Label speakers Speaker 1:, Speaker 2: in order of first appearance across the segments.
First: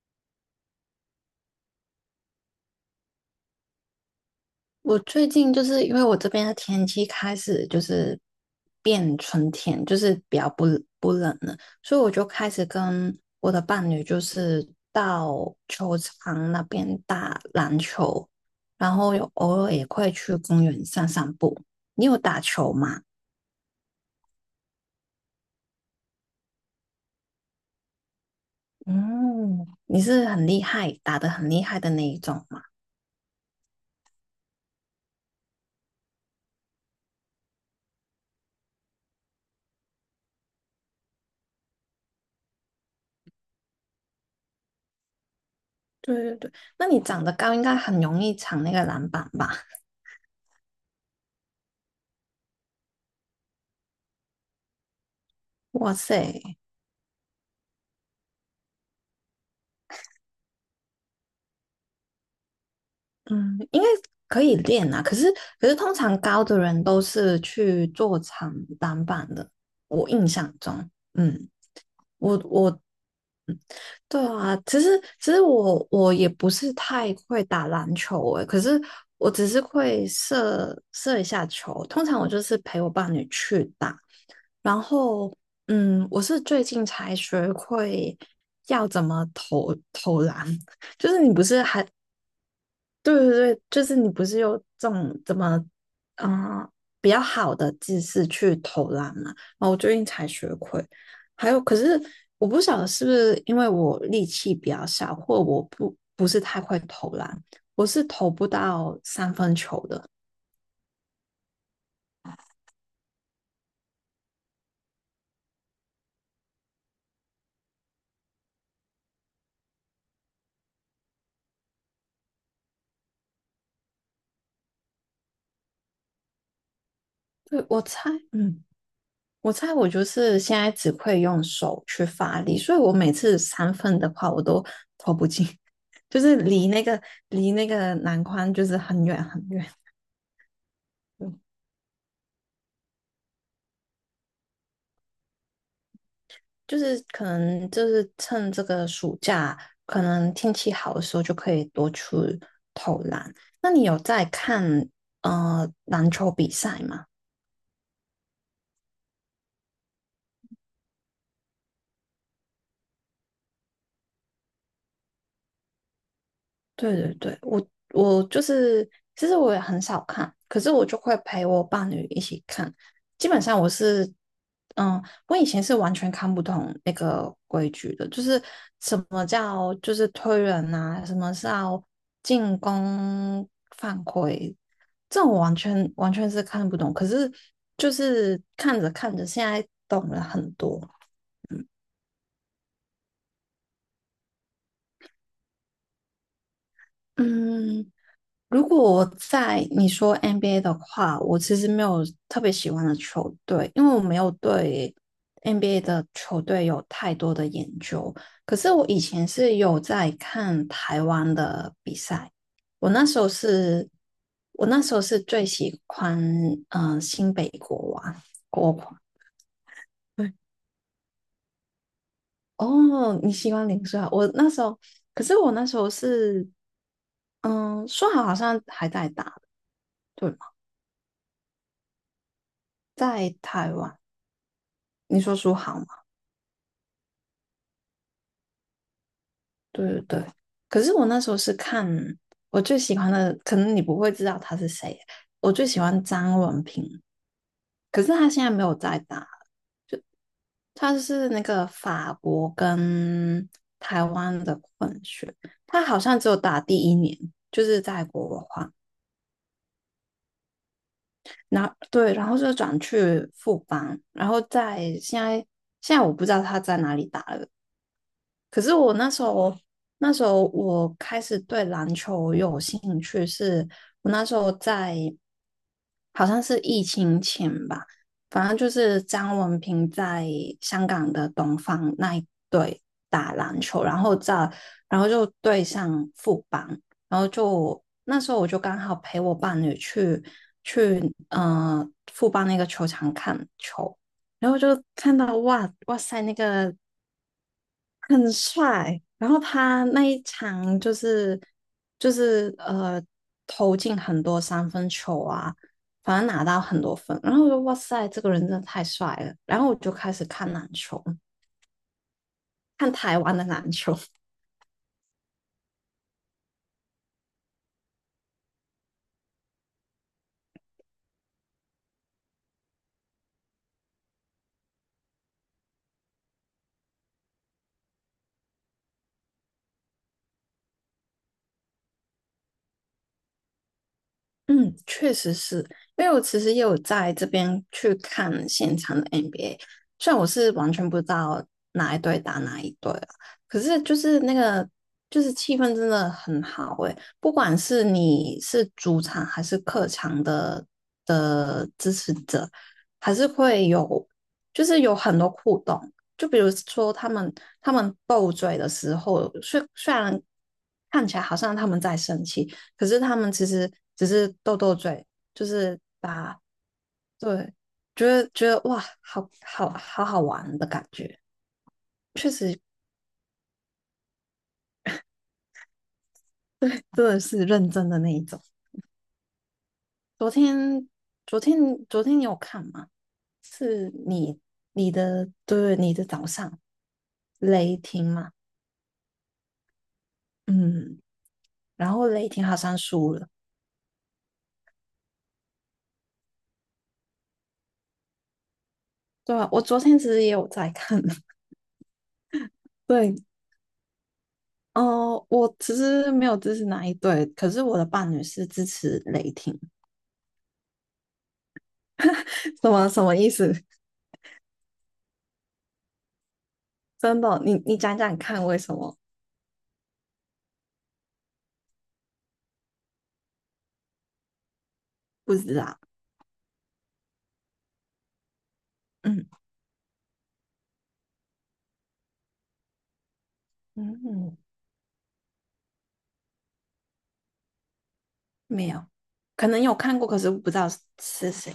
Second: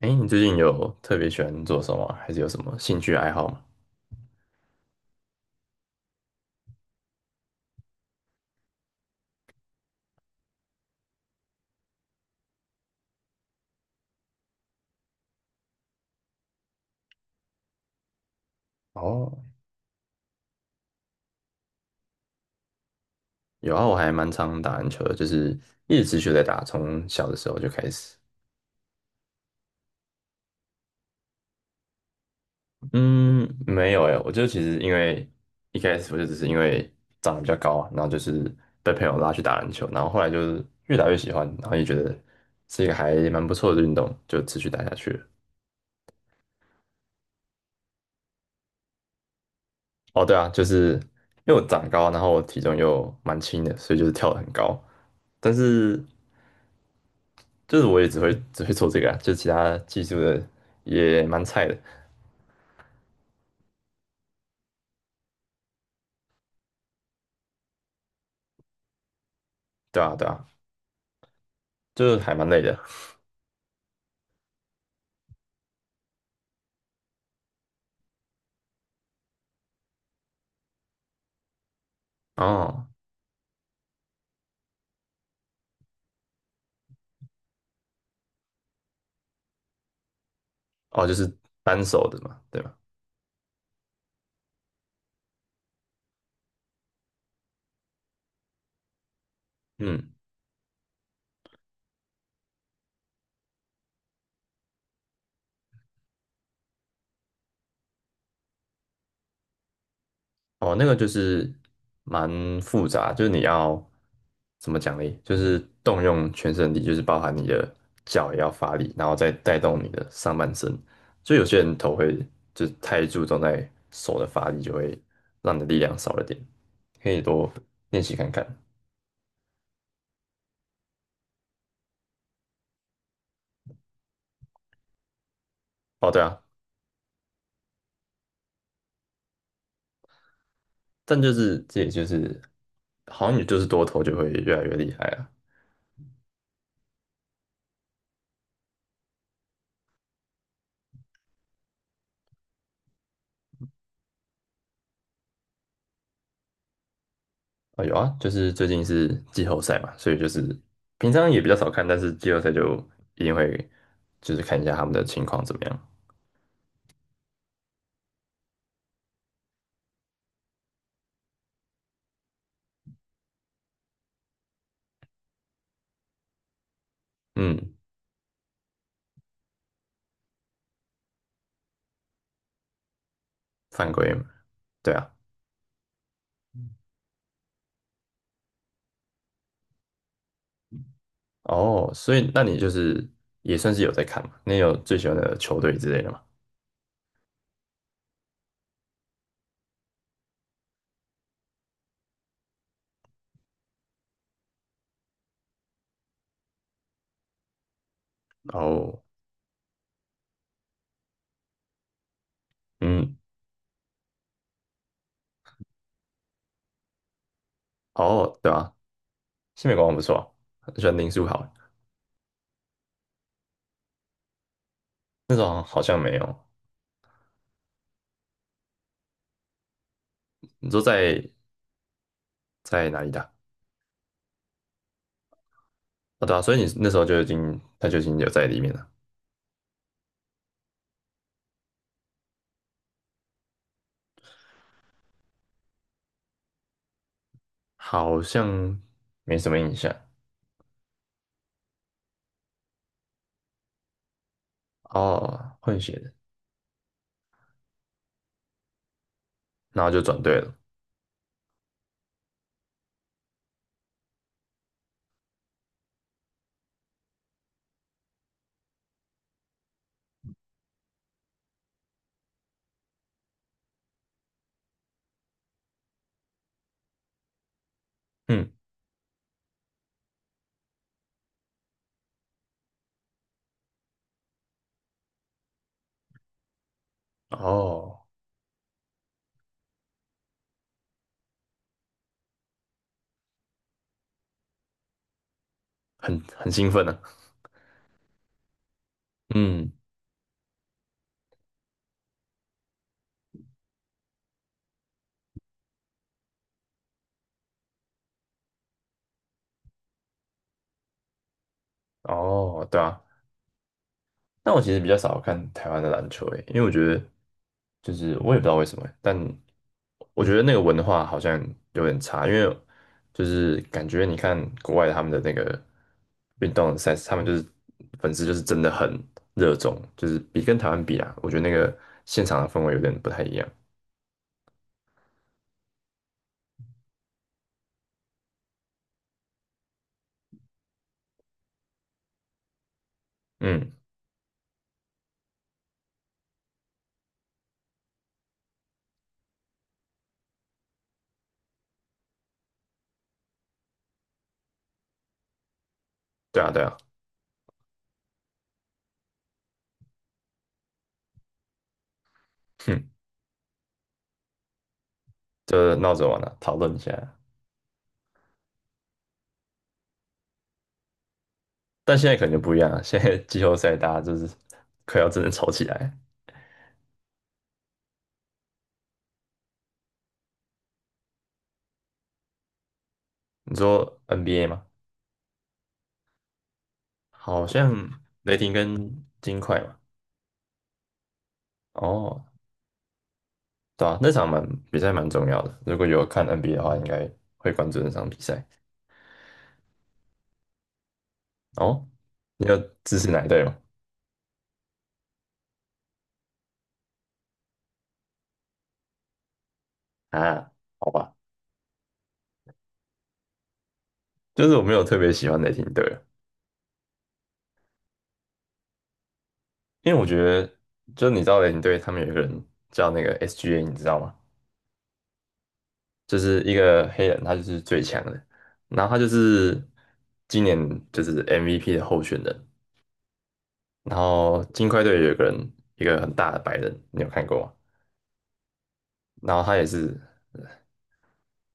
Speaker 1: 哎，你最近有特别喜欢做什么啊还是有什么兴趣爱好吗？
Speaker 2: 我最近就是因为我这边的天气开始就是变春天，就是比较不冷了，所以我就开始跟我的伴侣就是到球场那边打篮球，然后有
Speaker 1: 哦，
Speaker 2: 偶尔也会去公园散散步。你有打球吗？
Speaker 1: 有啊，我还蛮常打篮球的，就是一直持续在打，从小的时候就开始。
Speaker 2: 嗯，你是很厉害，打得很厉害的那一种吗？
Speaker 1: 嗯，没有哎，我就其实因为一开始我就只是因为长得比较高啊，然后就是被朋友拉去打篮球，然后后来就是越打越喜欢，然后也觉得是一个还蛮不错的运动，就持续打下去了。
Speaker 2: 对对对，那你长得高，应该很容易抢那个篮板吧？
Speaker 1: 哦，对啊，就是因为我长高，然后我体重又蛮轻的，所以就是跳得很高。但
Speaker 2: 哇
Speaker 1: 是
Speaker 2: 塞！
Speaker 1: 就是我也只会 只会做这个啊，就其他技术的也蛮菜的，
Speaker 2: 嗯，应该可以练啊。可是通常高的人都是去做长短板的，
Speaker 1: 对
Speaker 2: 我
Speaker 1: 啊对
Speaker 2: 印
Speaker 1: 啊，
Speaker 2: 象中。嗯，
Speaker 1: 就是还
Speaker 2: 我
Speaker 1: 蛮累的。
Speaker 2: 我对啊，其实我也不是太会打篮球诶，可是我只是会射射一下球。通常我就是陪
Speaker 1: 哦
Speaker 2: 我伴侣去打，然后我是最近才学会要怎么投投篮。
Speaker 1: 哦，
Speaker 2: 就
Speaker 1: 就
Speaker 2: 是
Speaker 1: 是
Speaker 2: 你不是
Speaker 1: 单
Speaker 2: 还
Speaker 1: 手的嘛，对吧？
Speaker 2: 对对对，就是你不是有这种怎么，啊比较好的姿势去投篮嘛？然后我最近
Speaker 1: 嗯，
Speaker 2: 才学会，还有可是我不晓得是不是因为我力气比较小，或我不是太会投篮，我是投不到三分球的。
Speaker 1: 哦，那个就是蛮复杂，就是你要怎么奖励，就是动用全身力，就是包含你的脚也要发力，然后再带动你的上半身。就有些人头会就是太注重在手的发力，就会让你的力量少了点，可以多
Speaker 2: 对，我
Speaker 1: 练
Speaker 2: 猜，
Speaker 1: 习看看。
Speaker 2: 嗯，我猜我就是现在只会用手去发力，所以我每次三分的话，我都
Speaker 1: 哦，对
Speaker 2: 就是
Speaker 1: 啊，
Speaker 2: 离那个篮筐就是很远很远。
Speaker 1: 但就是这也就是好像也就是多头就会越来越厉害啊。
Speaker 2: 就是可能就是趁这个暑假，可能天气好的时候就可以多去投篮。那你有在看篮球比赛吗？
Speaker 1: 啊有啊，就是最近是季后赛嘛，所以就是平常也比较少看，但是季后赛就一定会就是看一下他们的情况怎么样。
Speaker 2: 对对对，我就是，其实我也很少看，可是我就会陪我伴侣一起看。基本上我是，嗯，我以前是完全看不懂那个规
Speaker 1: 嗯，
Speaker 2: 矩的，就是什么叫就是推人啊，什么是要进攻
Speaker 1: 犯
Speaker 2: 犯
Speaker 1: 规嘛。
Speaker 2: 规，
Speaker 1: 对啊。
Speaker 2: 这种我完全是看不懂。可是就是看着看着，现在懂了很多。
Speaker 1: 哦，所以那你就是也算是有在看嘛？你有最喜欢的球队之类的吗？
Speaker 2: 嗯，如果我在你说 NBA 的话，我其实没有特别喜欢的球队，因为我没有对 NBA 的球队有太多的研究。可是我以
Speaker 1: 哦，
Speaker 2: 前是有在看台湾的比赛，我那
Speaker 1: 嗯，
Speaker 2: 时候是，我那时候是最喜欢新北国王
Speaker 1: 哦，对
Speaker 2: 国
Speaker 1: 啊，
Speaker 2: 王。
Speaker 1: 西美国王不错啊，
Speaker 2: 对，
Speaker 1: 很喜欢林书豪，
Speaker 2: 哦，你喜欢林书豪？我那时候，可
Speaker 1: 那
Speaker 2: 是我
Speaker 1: 种
Speaker 2: 那时
Speaker 1: 好
Speaker 2: 候
Speaker 1: 像没有。
Speaker 2: 是，嗯，书豪好像还在打，对吗？
Speaker 1: 你说在哪里打？
Speaker 2: 在台湾。你说书好吗？
Speaker 1: 啊对啊，所以你那时候就已经，他就已经有在里面了，
Speaker 2: 对对对。可是我那时候是看我最喜欢的，可能你不会知道他是谁。我最喜欢张文平，可是
Speaker 1: 好
Speaker 2: 他现
Speaker 1: 像
Speaker 2: 在没有在打，
Speaker 1: 没什么印象。
Speaker 2: 他是那个法国跟台湾的混血，
Speaker 1: 哦，混
Speaker 2: 他
Speaker 1: 血
Speaker 2: 好
Speaker 1: 的，
Speaker 2: 像只有打第一年，就是在国华，
Speaker 1: 然后就转队了。
Speaker 2: 然后对，然后就转去富邦，然后在现在我不知道他在哪里打了，可是我那时候，那时候我开始对篮球有兴趣是，我那时候在好像是疫情前吧，反
Speaker 1: 嗯，
Speaker 2: 正就是张文平在香港的东方那一队打篮球，然后在然后就对上富邦，然后就
Speaker 1: 哦，
Speaker 2: 那时候我就刚好陪我伴侣去呃富邦那个球场看球，然后就看到哇哇
Speaker 1: 很
Speaker 2: 塞那
Speaker 1: 很兴
Speaker 2: 个
Speaker 1: 奋呢、啊。
Speaker 2: 很帅。然后
Speaker 1: 嗯，
Speaker 2: 他那一场就是就是投进很多三分球啊，反正拿到很多分。然后我就哇塞，这个人真的太帅了。然后我就开始看篮球，
Speaker 1: 哦，对
Speaker 2: 看
Speaker 1: 啊，
Speaker 2: 台湾的篮球。
Speaker 1: 但我其实比较少看台湾的篮球诶，因为我觉得就是我也不知道为什么欸，但我觉得那个文化好像有点差，因为就是感觉你看国外他们的那个运动赛事，他们就是粉丝就是真的很热衷，就是比跟台湾比啊，我觉得那个现场的氛围有点不太一样。
Speaker 2: 嗯，确实是，因为我其实也有在这边去看现场的 NBA，虽然我是完全不知道哪一队打哪一队啊，可
Speaker 1: 嗯，
Speaker 2: 是就是那个就是气氛真的很好诶，不管是你是主场还是客场的支持者，还是会有就是有很多互动，就比
Speaker 1: 对啊，
Speaker 2: 如
Speaker 1: 对啊，
Speaker 2: 说他们斗嘴的时候，虽然看起来好像他们在生气。可
Speaker 1: 哼，
Speaker 2: 是他们其实只是斗斗嘴，就
Speaker 1: 就
Speaker 2: 是
Speaker 1: 闹着玩啊，
Speaker 2: 打，
Speaker 1: 讨论一下。
Speaker 2: 对，觉得哇，好好玩的感觉，
Speaker 1: 但现在可能就不一样了，现在 季后赛大家就是快要真的吵起来。
Speaker 2: 真的是认真的那一种。昨天昨天昨天你有看吗？
Speaker 1: 你
Speaker 2: 是
Speaker 1: 说
Speaker 2: 你
Speaker 1: NBA 吗？
Speaker 2: 你的早上
Speaker 1: 好
Speaker 2: 雷
Speaker 1: 像
Speaker 2: 霆嘛，
Speaker 1: 雷霆跟金块嘛。
Speaker 2: 嗯，然后
Speaker 1: 哦，
Speaker 2: 雷霆好像输了，
Speaker 1: 对啊，那场蛮比赛蛮重要的。如果有看 NBA 的话，应该会关注那场比赛。
Speaker 2: 对啊，我昨天其实也有在看，
Speaker 1: 哦，你有 支持
Speaker 2: 对，
Speaker 1: 哪一队吗？
Speaker 2: 哦、我其实没有支持哪一队，可是我的伴侣是支持雷霆，
Speaker 1: 啊，好吧，
Speaker 2: 什么意思？
Speaker 1: 就是我没有特别喜欢雷霆队啊。
Speaker 2: 真的，你讲讲看为什么？
Speaker 1: 因为我觉得，就你知道雷霆队他们有一个人叫那个 SGA，你知道吗？
Speaker 2: 不知道，
Speaker 1: 就是一个黑人，他就是最强的，然后他就
Speaker 2: 嗯
Speaker 1: 是今年就是 MVP 的候选人。
Speaker 2: 嗯，
Speaker 1: 然
Speaker 2: 嗯，
Speaker 1: 后金块队有一个人，一个很大的白人，你有看过吗？
Speaker 2: 没有，
Speaker 1: 然后
Speaker 2: 可
Speaker 1: 他
Speaker 2: 能
Speaker 1: 也
Speaker 2: 有
Speaker 1: 是。
Speaker 2: 看过，可是不知道是谁。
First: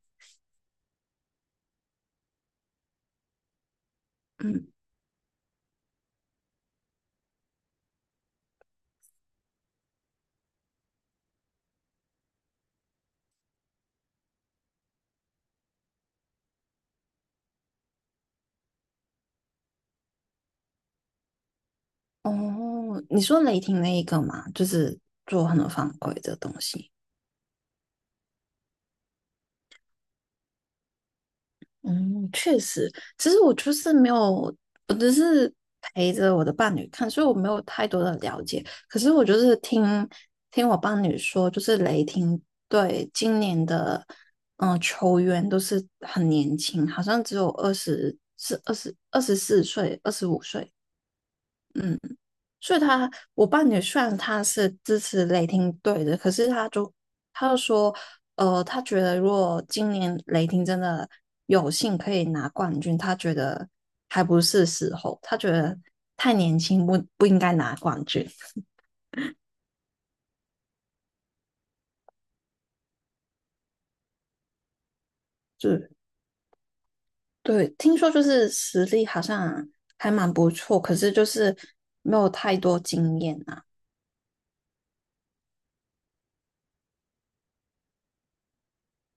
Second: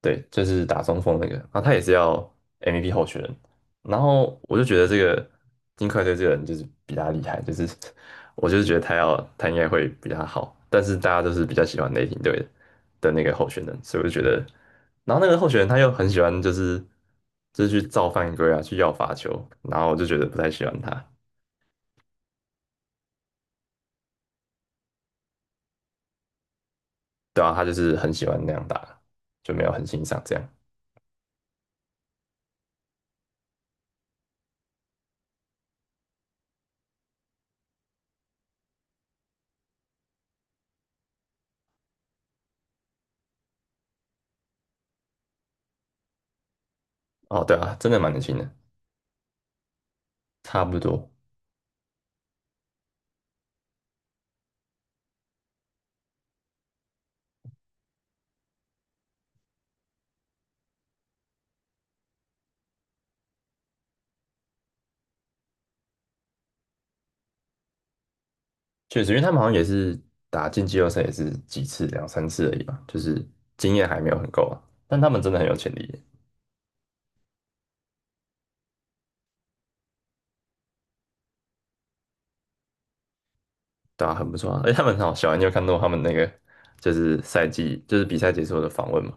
Speaker 1: 对，就是打中锋那个，然后他也是要 MVP 候选人，然后我就
Speaker 2: 嗯，
Speaker 1: 觉得这个金块队这个人就是比他厉害，就是 我就是觉得他要他应该会比他好，但是大家都是比较喜欢雷霆队的那个候选人，所以我就觉得，然后那个候选人他又很喜欢就是去造犯规啊，去要罚球，然后我就觉得不太喜欢他。
Speaker 2: 哦，你说雷霆那一个嘛，就是做很多犯规的东西。
Speaker 1: 对啊，他就是很喜欢那样打，就没有很欣赏这样。
Speaker 2: 嗯，确实，其实我就是没有，我只是陪着我的伴侣看，所以我没有太多的了解。可是我就是听我伴侣说，就是雷霆队今年的嗯、球员都是很年轻，好像只
Speaker 1: 哦，
Speaker 2: 有
Speaker 1: 对
Speaker 2: 二
Speaker 1: 啊，真的蛮
Speaker 2: 十
Speaker 1: 年轻的，
Speaker 2: 是二十24岁、二十五
Speaker 1: 差
Speaker 2: 岁，
Speaker 1: 不多。
Speaker 2: 嗯。所以他，我伴侣虽然他是支持雷霆队的，可是他就说，他觉得如果今年雷霆真的有幸可以拿冠军，他觉得还不是时候，他觉得太年轻不应该拿冠军。
Speaker 1: 确实，因为他们好像也是打进季后赛也是几次，两三次而已吧，就是经验还没有很够啊。但他们真的很有
Speaker 2: 就
Speaker 1: 潜力，
Speaker 2: 对，听说就是实力好像还蛮不错，可是就是没有太多经验啊。
Speaker 1: 对啊，很不错啊。而且他们很好笑啊，你有看到他们那个就是赛季就是比赛结束的访问嘛？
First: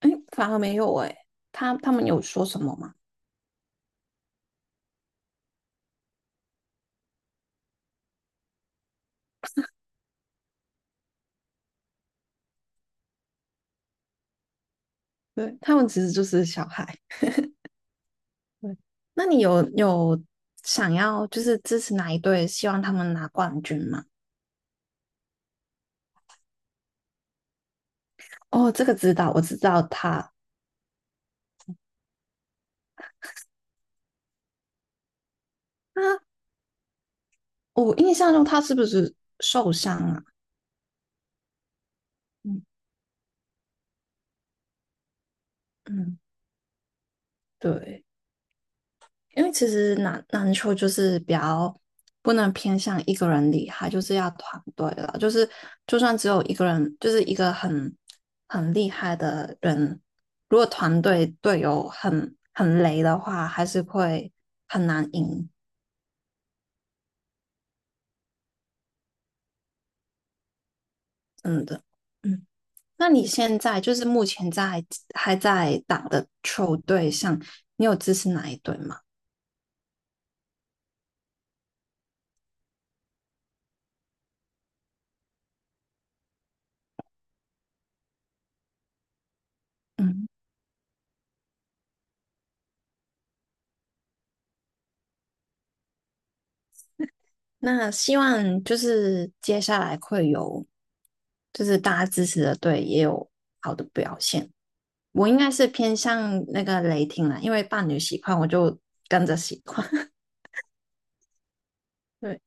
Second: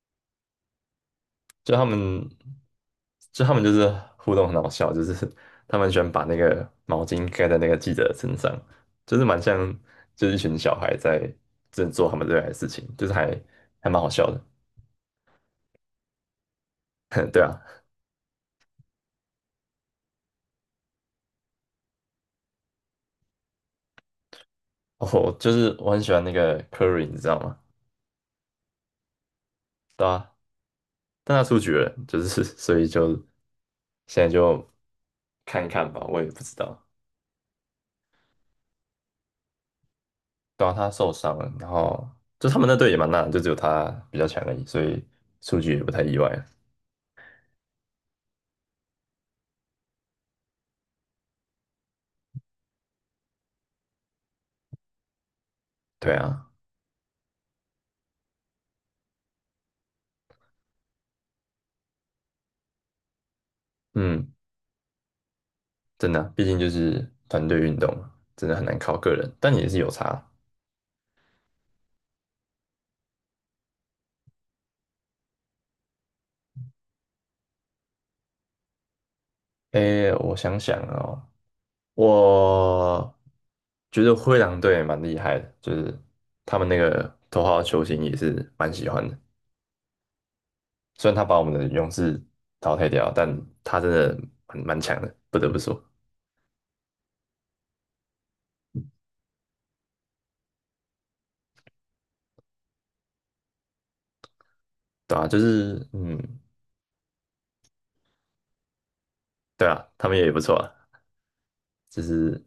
Speaker 2: 哎，反而没有哎、
Speaker 1: 就
Speaker 2: 他
Speaker 1: 他
Speaker 2: 他们有
Speaker 1: 们
Speaker 2: 说什么吗？
Speaker 1: 就他们就是互动很好笑，就是他们喜欢把那个毛巾盖在那个记者的身上，就是蛮像就是一群小孩在正做他们热爱的事情，就是还蛮好笑的。
Speaker 2: 对，他们其实就是小孩。
Speaker 1: 对啊，
Speaker 2: 对，那你有想要就是支持哪一队，希望他们拿冠军吗？
Speaker 1: 我就是我很喜欢那个 Curry，你知道吗？
Speaker 2: 哦，这个知道，我知道
Speaker 1: 对
Speaker 2: 他。
Speaker 1: 啊，但他出局了，就是 所以就现在就看一看吧，
Speaker 2: 他
Speaker 1: 我也不知道。
Speaker 2: 我印象中他是不是受伤啊？
Speaker 1: 对啊，他受伤了，然后就他
Speaker 2: 嗯
Speaker 1: 们那队也蛮烂的，就只有他比较强而已，所以出局也不太意
Speaker 2: 嗯，
Speaker 1: 外。
Speaker 2: 对，因为其实篮球就是比较不能偏向一个人厉害，就是要团队了，就是就
Speaker 1: 对
Speaker 2: 算只有
Speaker 1: 啊，
Speaker 2: 一个人，就是一个很厉害的人，如果团队队友很雷的话，还是
Speaker 1: 嗯，
Speaker 2: 会很难赢。
Speaker 1: 真的啊毕竟就是团队运动嘛，真的很难靠个人，但也是有差。
Speaker 2: 嗯的，嗯，那你现在就是目前在还在打的球队上，你有支持哪一队吗？
Speaker 1: 诶，我想想哦，我觉得灰狼队蛮厉害的，就是他们那个头号球星也是蛮喜欢的。
Speaker 2: 嗯，
Speaker 1: 虽然他把我们的勇士淘汰掉，但他真的蛮强的，不得不说。
Speaker 2: 那希望就是接下来会有，就是大家支持的队也有好的表现。
Speaker 1: 对啊，
Speaker 2: 我应
Speaker 1: 就
Speaker 2: 该是
Speaker 1: 是
Speaker 2: 偏
Speaker 1: 嗯，
Speaker 2: 向那个雷霆啦，因为伴侣喜欢，我就跟着喜
Speaker 1: 对
Speaker 2: 欢。
Speaker 1: 啊，他 们也不错啊，就是
Speaker 2: 对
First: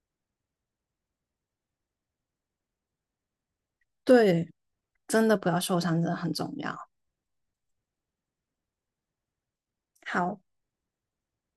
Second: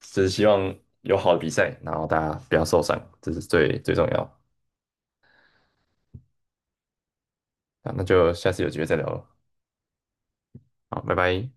Speaker 1: 只是希望有好的比赛，然后大家不要受伤，这是最最重要
Speaker 2: 对，真的不要受伤，真的很重要。
Speaker 1: 啊。那就下次有机会再聊了，
Speaker 2: 好。
Speaker 1: 好，拜拜。